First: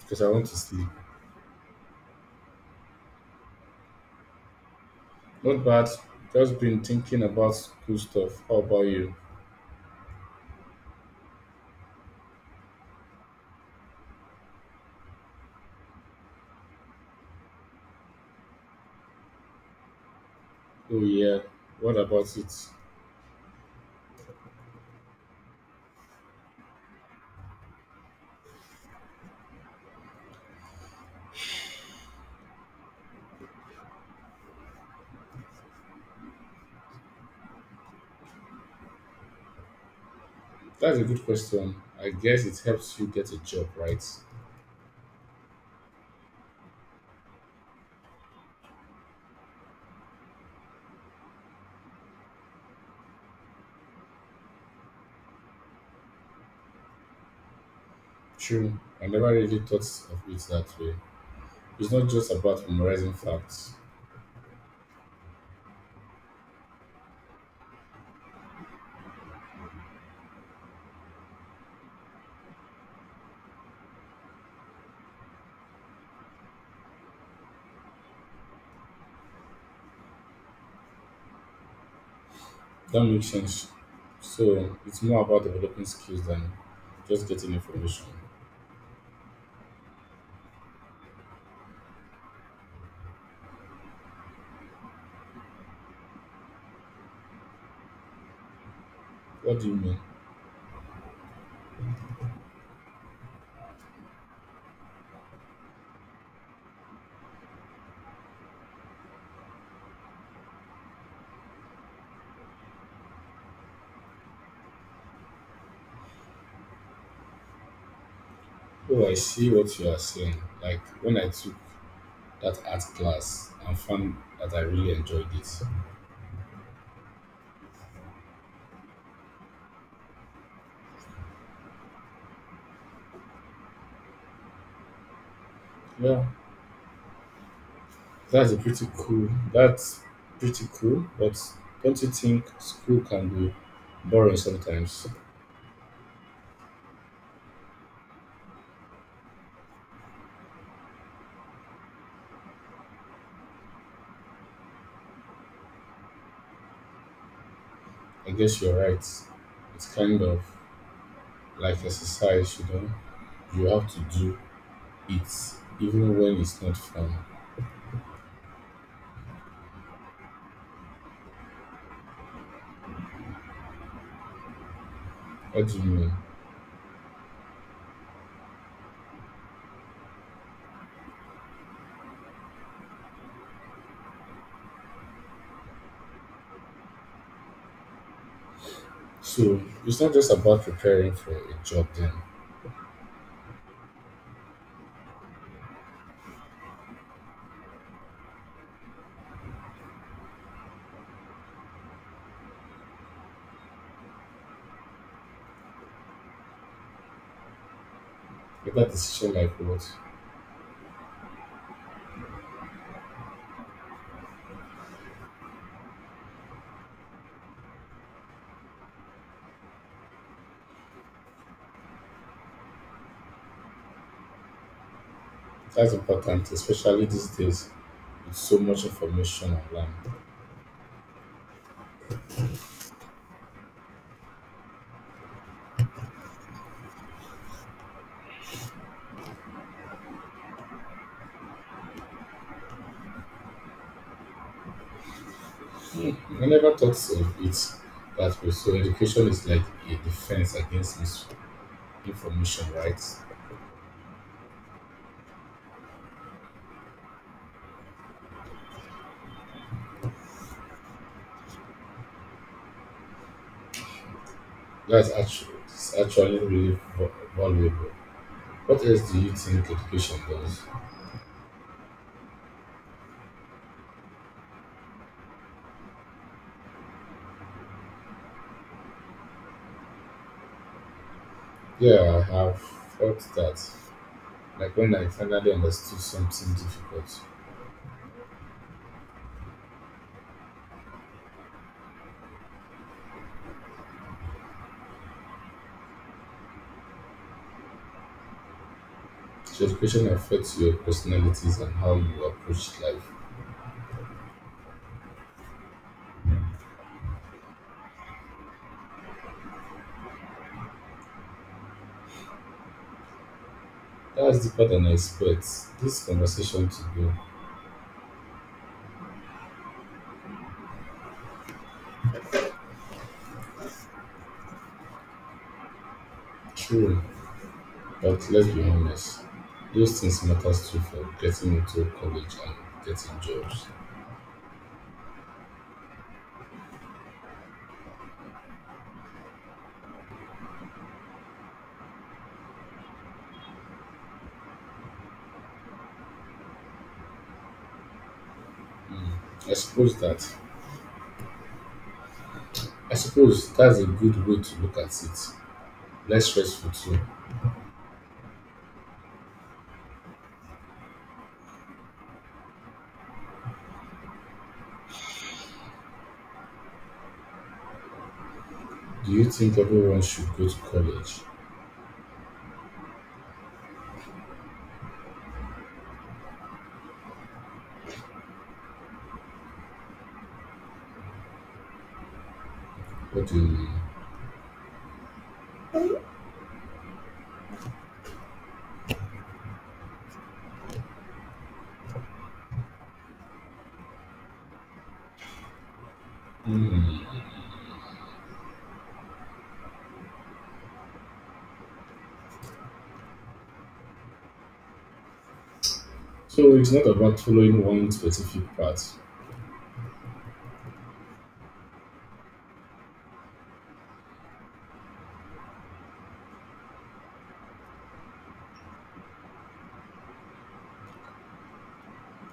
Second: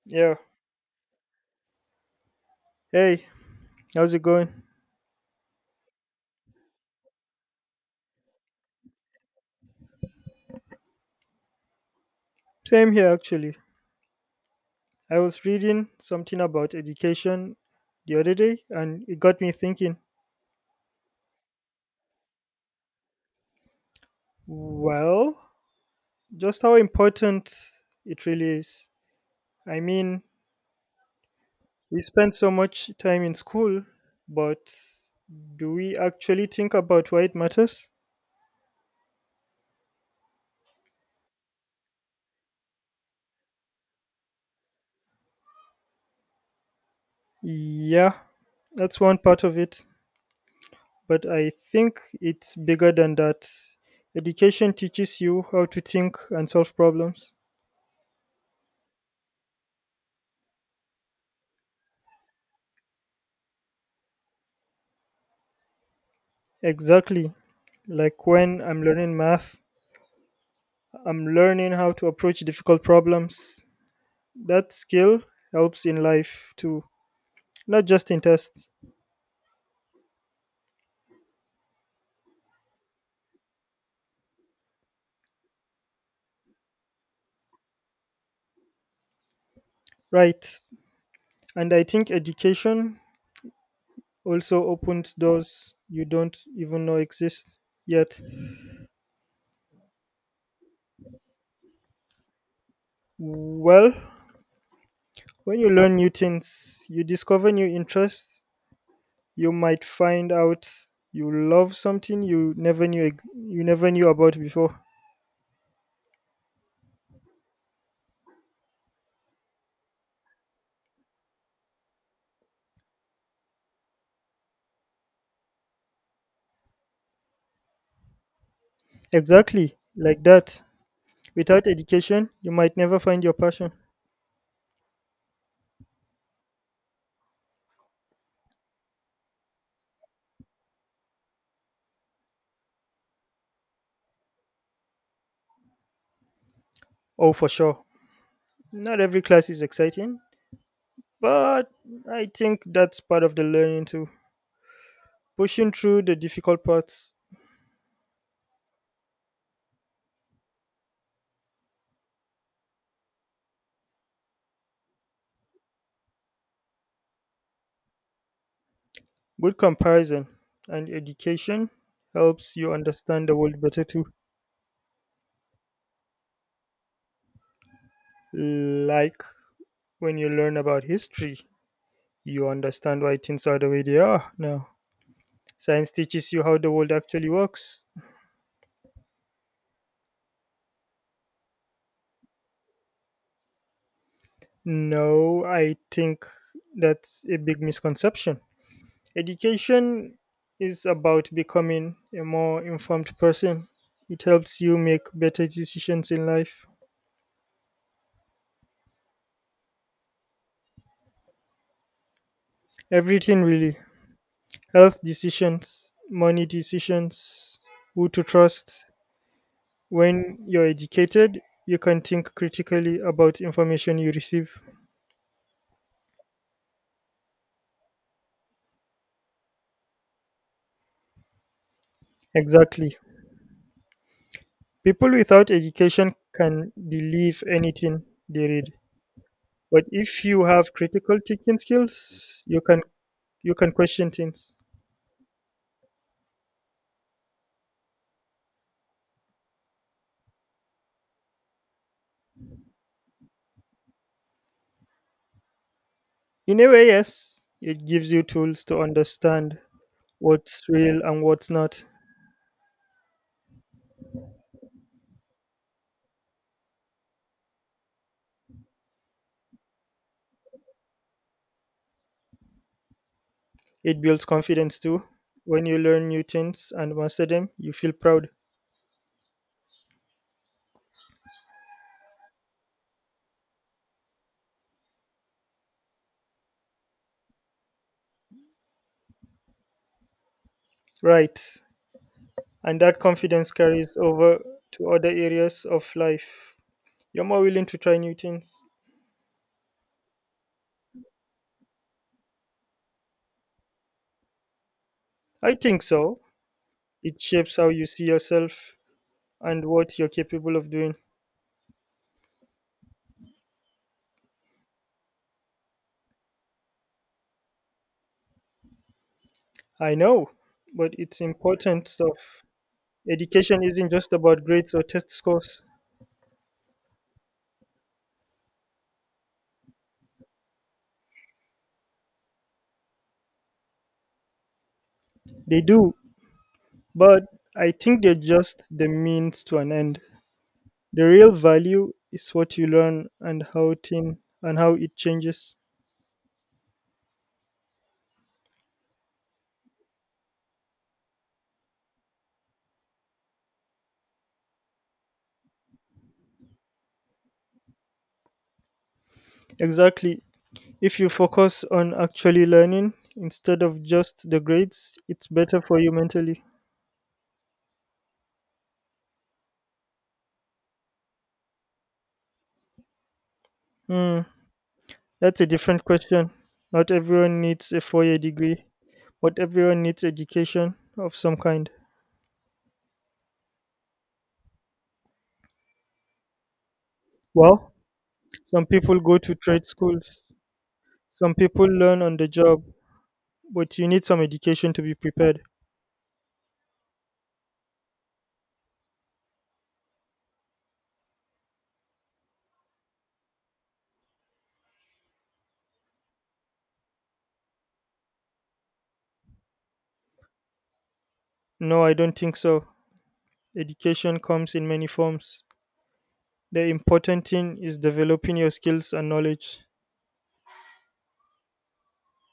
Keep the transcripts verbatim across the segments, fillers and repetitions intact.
Because I Yeah. want to sleep. Hey, how's it going? Not bad. Just been thinking about school stuff. How about you? Same here, actually. I was reading something about education the other day, and it got me thinking, Oh yeah. What about it? well, just how important it really is. I mean, we spend so much time in school, but do we actually think about why it matters? That's a good question. I guess it helps you get a job, right? Yeah, that's one part of it, but I think it's bigger than that. Education teaches you how to think and solve problems. True. I never really thought of it that way. It's not just about memorizing facts. Exactly. Like when I'm learning math, I'm learning how to approach difficult problems. That skill helps in life too, not just in tests. That makes sense. So it's more about developing skills than just getting information. Right. And I think education also opened doors you don't even know exist yet. What do you mean? Well, when you learn new things, you discover new interests. You might find out you love something you never knew ex- you never knew about before. Oh, I see what you are saying. Like when I took that art class and found that I really enjoyed it. Exactly, like that. Without education, you might never find your passion. Yeah, That's a pretty cool. That's pretty cool. But don't you think school can be boring sometimes? Oh, for sure. Not every class is exciting, but I think that's part of the learning too. Pushing through the difficult parts, I guess you're right. It's kind of like exercise, you know. You have to do it, even when it's not fun. good comparison, and education helps you understand the world better too. What do you mean? Like when you learn about history, you understand why things are the way they are now. Science teaches you how the world actually works. So it's not just about preparing for a job then. No, I think that's a big misconception. Education is about becoming a more informed person. It helps you make better decisions in life. Either decision like what? Everything really. Health decisions, money decisions, who to trust. When you're educated, you can think critically about information you receive. That's important, especially these days with so much information online. Exactly. People without education can believe anything they read. But if you have critical thinking skills, you can you can question things. I never thought of it that way. So education is like a defense against misinformation, right? In a way, yes, it gives you tools to understand what's real and what's not. That's actually, it's actually really va- valuable. What else do you think education does? It builds confidence too. When you learn new things and master them, you feel proud. Yeah, I have thought that. Like when I finally understood something difficult. Right. And that confidence carries over to other areas of life. You're more willing to try new things. So education affects your personalities and how you approach life. I think so. It shapes how you see yourself and what you're capable of doing. That's deeper than I expect. This conversation to go. I know, but it's important stuff. Education isn't just about grades or test scores. True. But let's be honest, those things matters too for getting into college and getting jobs. They do. But I think they're just the means to an end. The real value is what you learn and how thing and how it changes. I suppose that I suppose that's a good way to look at it. Less stressful too. Exactly. If you focus on actually learning instead of just the grades, it's better for you mentally. Do you think everyone should go to college? Hmm, that's a different question. Not everyone needs a four year degree, but everyone needs education of some kind. What do you mean? Well, some people go to trade schools, some people learn on the job, but you need some education to be prepared. Hmm. So it's not about following one specific path. No, I don't think so. Education comes in many forms. The important thing is developing your skills and knowledge.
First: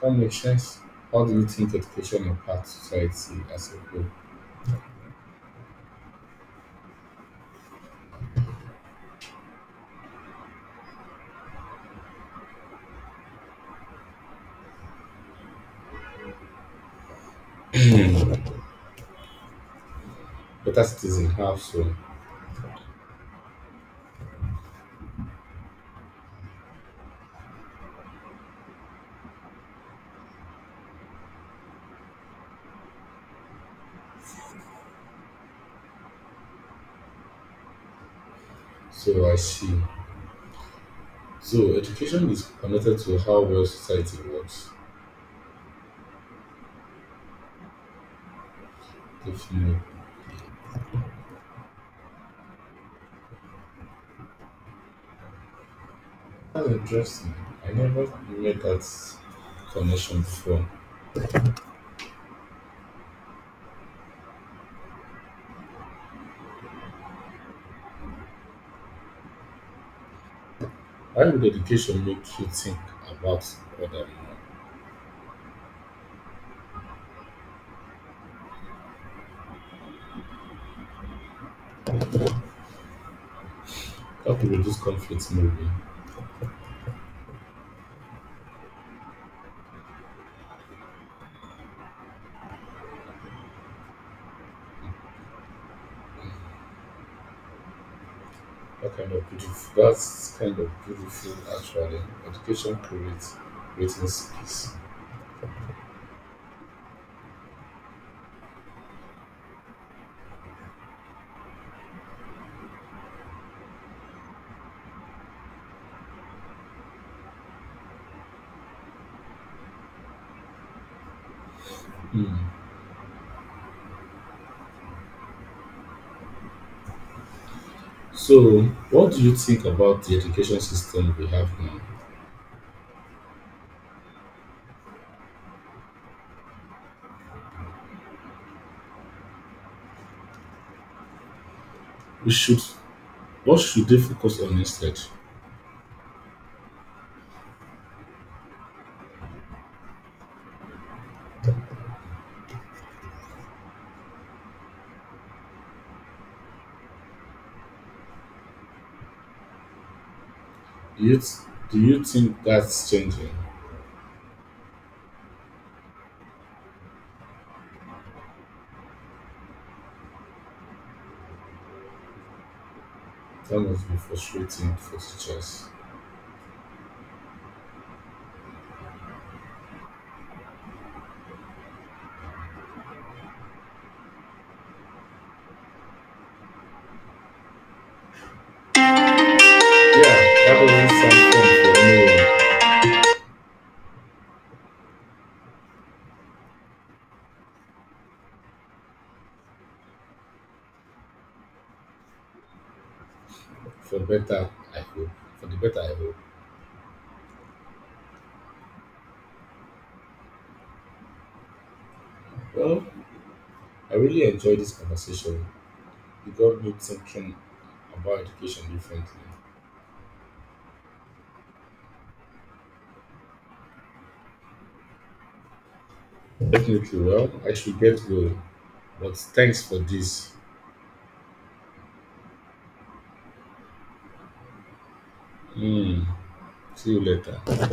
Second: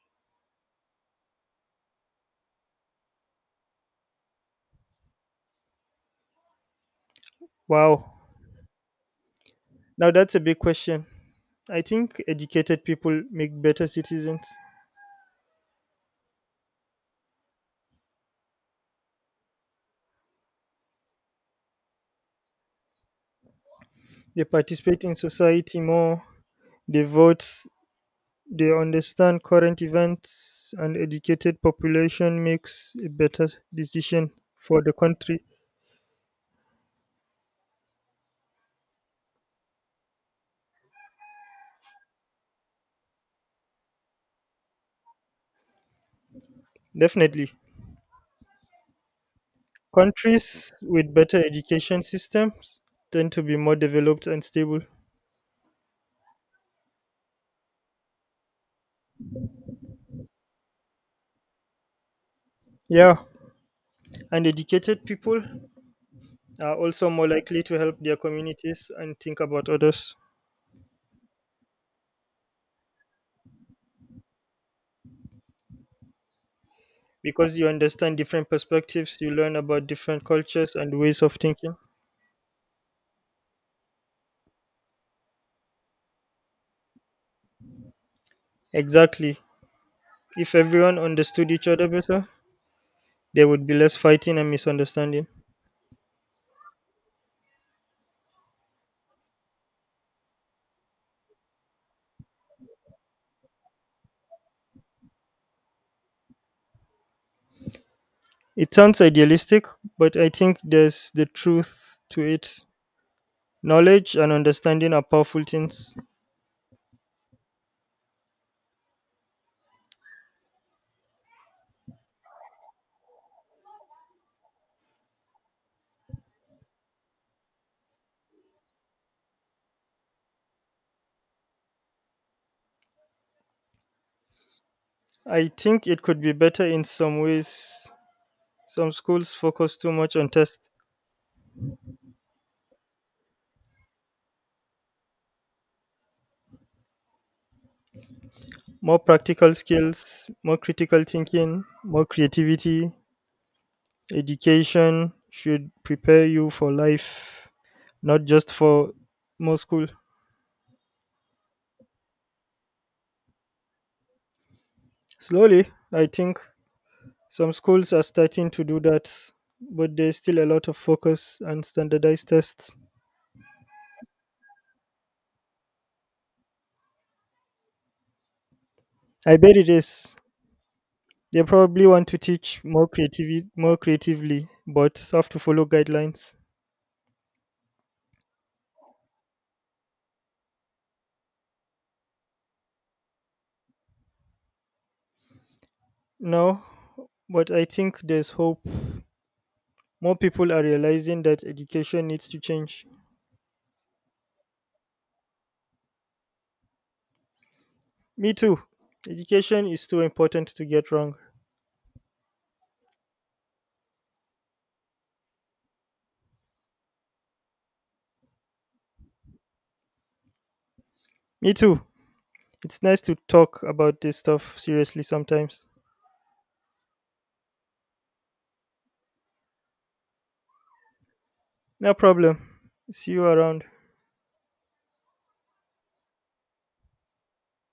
That makes sense. How do you think education impacts society as a whole? Wow. Now that's a big question. I think educated people make better citizens. Better citizen have so. They participate in society more, they vote, they understand current events, and educated population makes a better decision for the country. So I see. So education is connected to how well society works. Definitely. Definitely. Countries with better education systems tend to be more developed and stable. That's interesting. I never made that connection before. Yeah, and educated people are also more likely to help their communities and think about others. How would education make you think about other more? Because you understand different perspectives, you learn about different cultures and ways of thinking. That could reduce conflict maybe. Exactly. If everyone understood each other better, there would be less fighting and misunderstanding. That kind of beautiful that's kind of beautiful actually. Education creates creating space. It sounds idealistic, but I think there's the truth to it. Knowledge and understanding are powerful things. Hmm. So what do you think about the education system we have now? I think it could be better in some ways. Some schools focus too much on tests, We should what should they focus on instead? more practical skills, more critical thinking, more creativity. Education should prepare you for life, not just for more school. Do you th- do you think that's changing? Slowly, I think some schools are starting to do that, but there's still a lot of focus on standardized tests. That must be frustrating for teachers. I bet it is. They probably want to teach more creativity, more creatively, but have to follow guidelines. Yeah, that doesn't sound fun for anyone. No, but I think there's hope. More people are realizing that education needs to change. For the better, I hope. For the better, I hope. Me too. Education is too important to get wrong. Well, I really enjoyed this conversation. You got me thinking about education differently. Me too. It's nice to talk about this stuff seriously sometimes. Definitely. Well, I should get going. But thanks for this. No problem. See you around. Mm, see you later.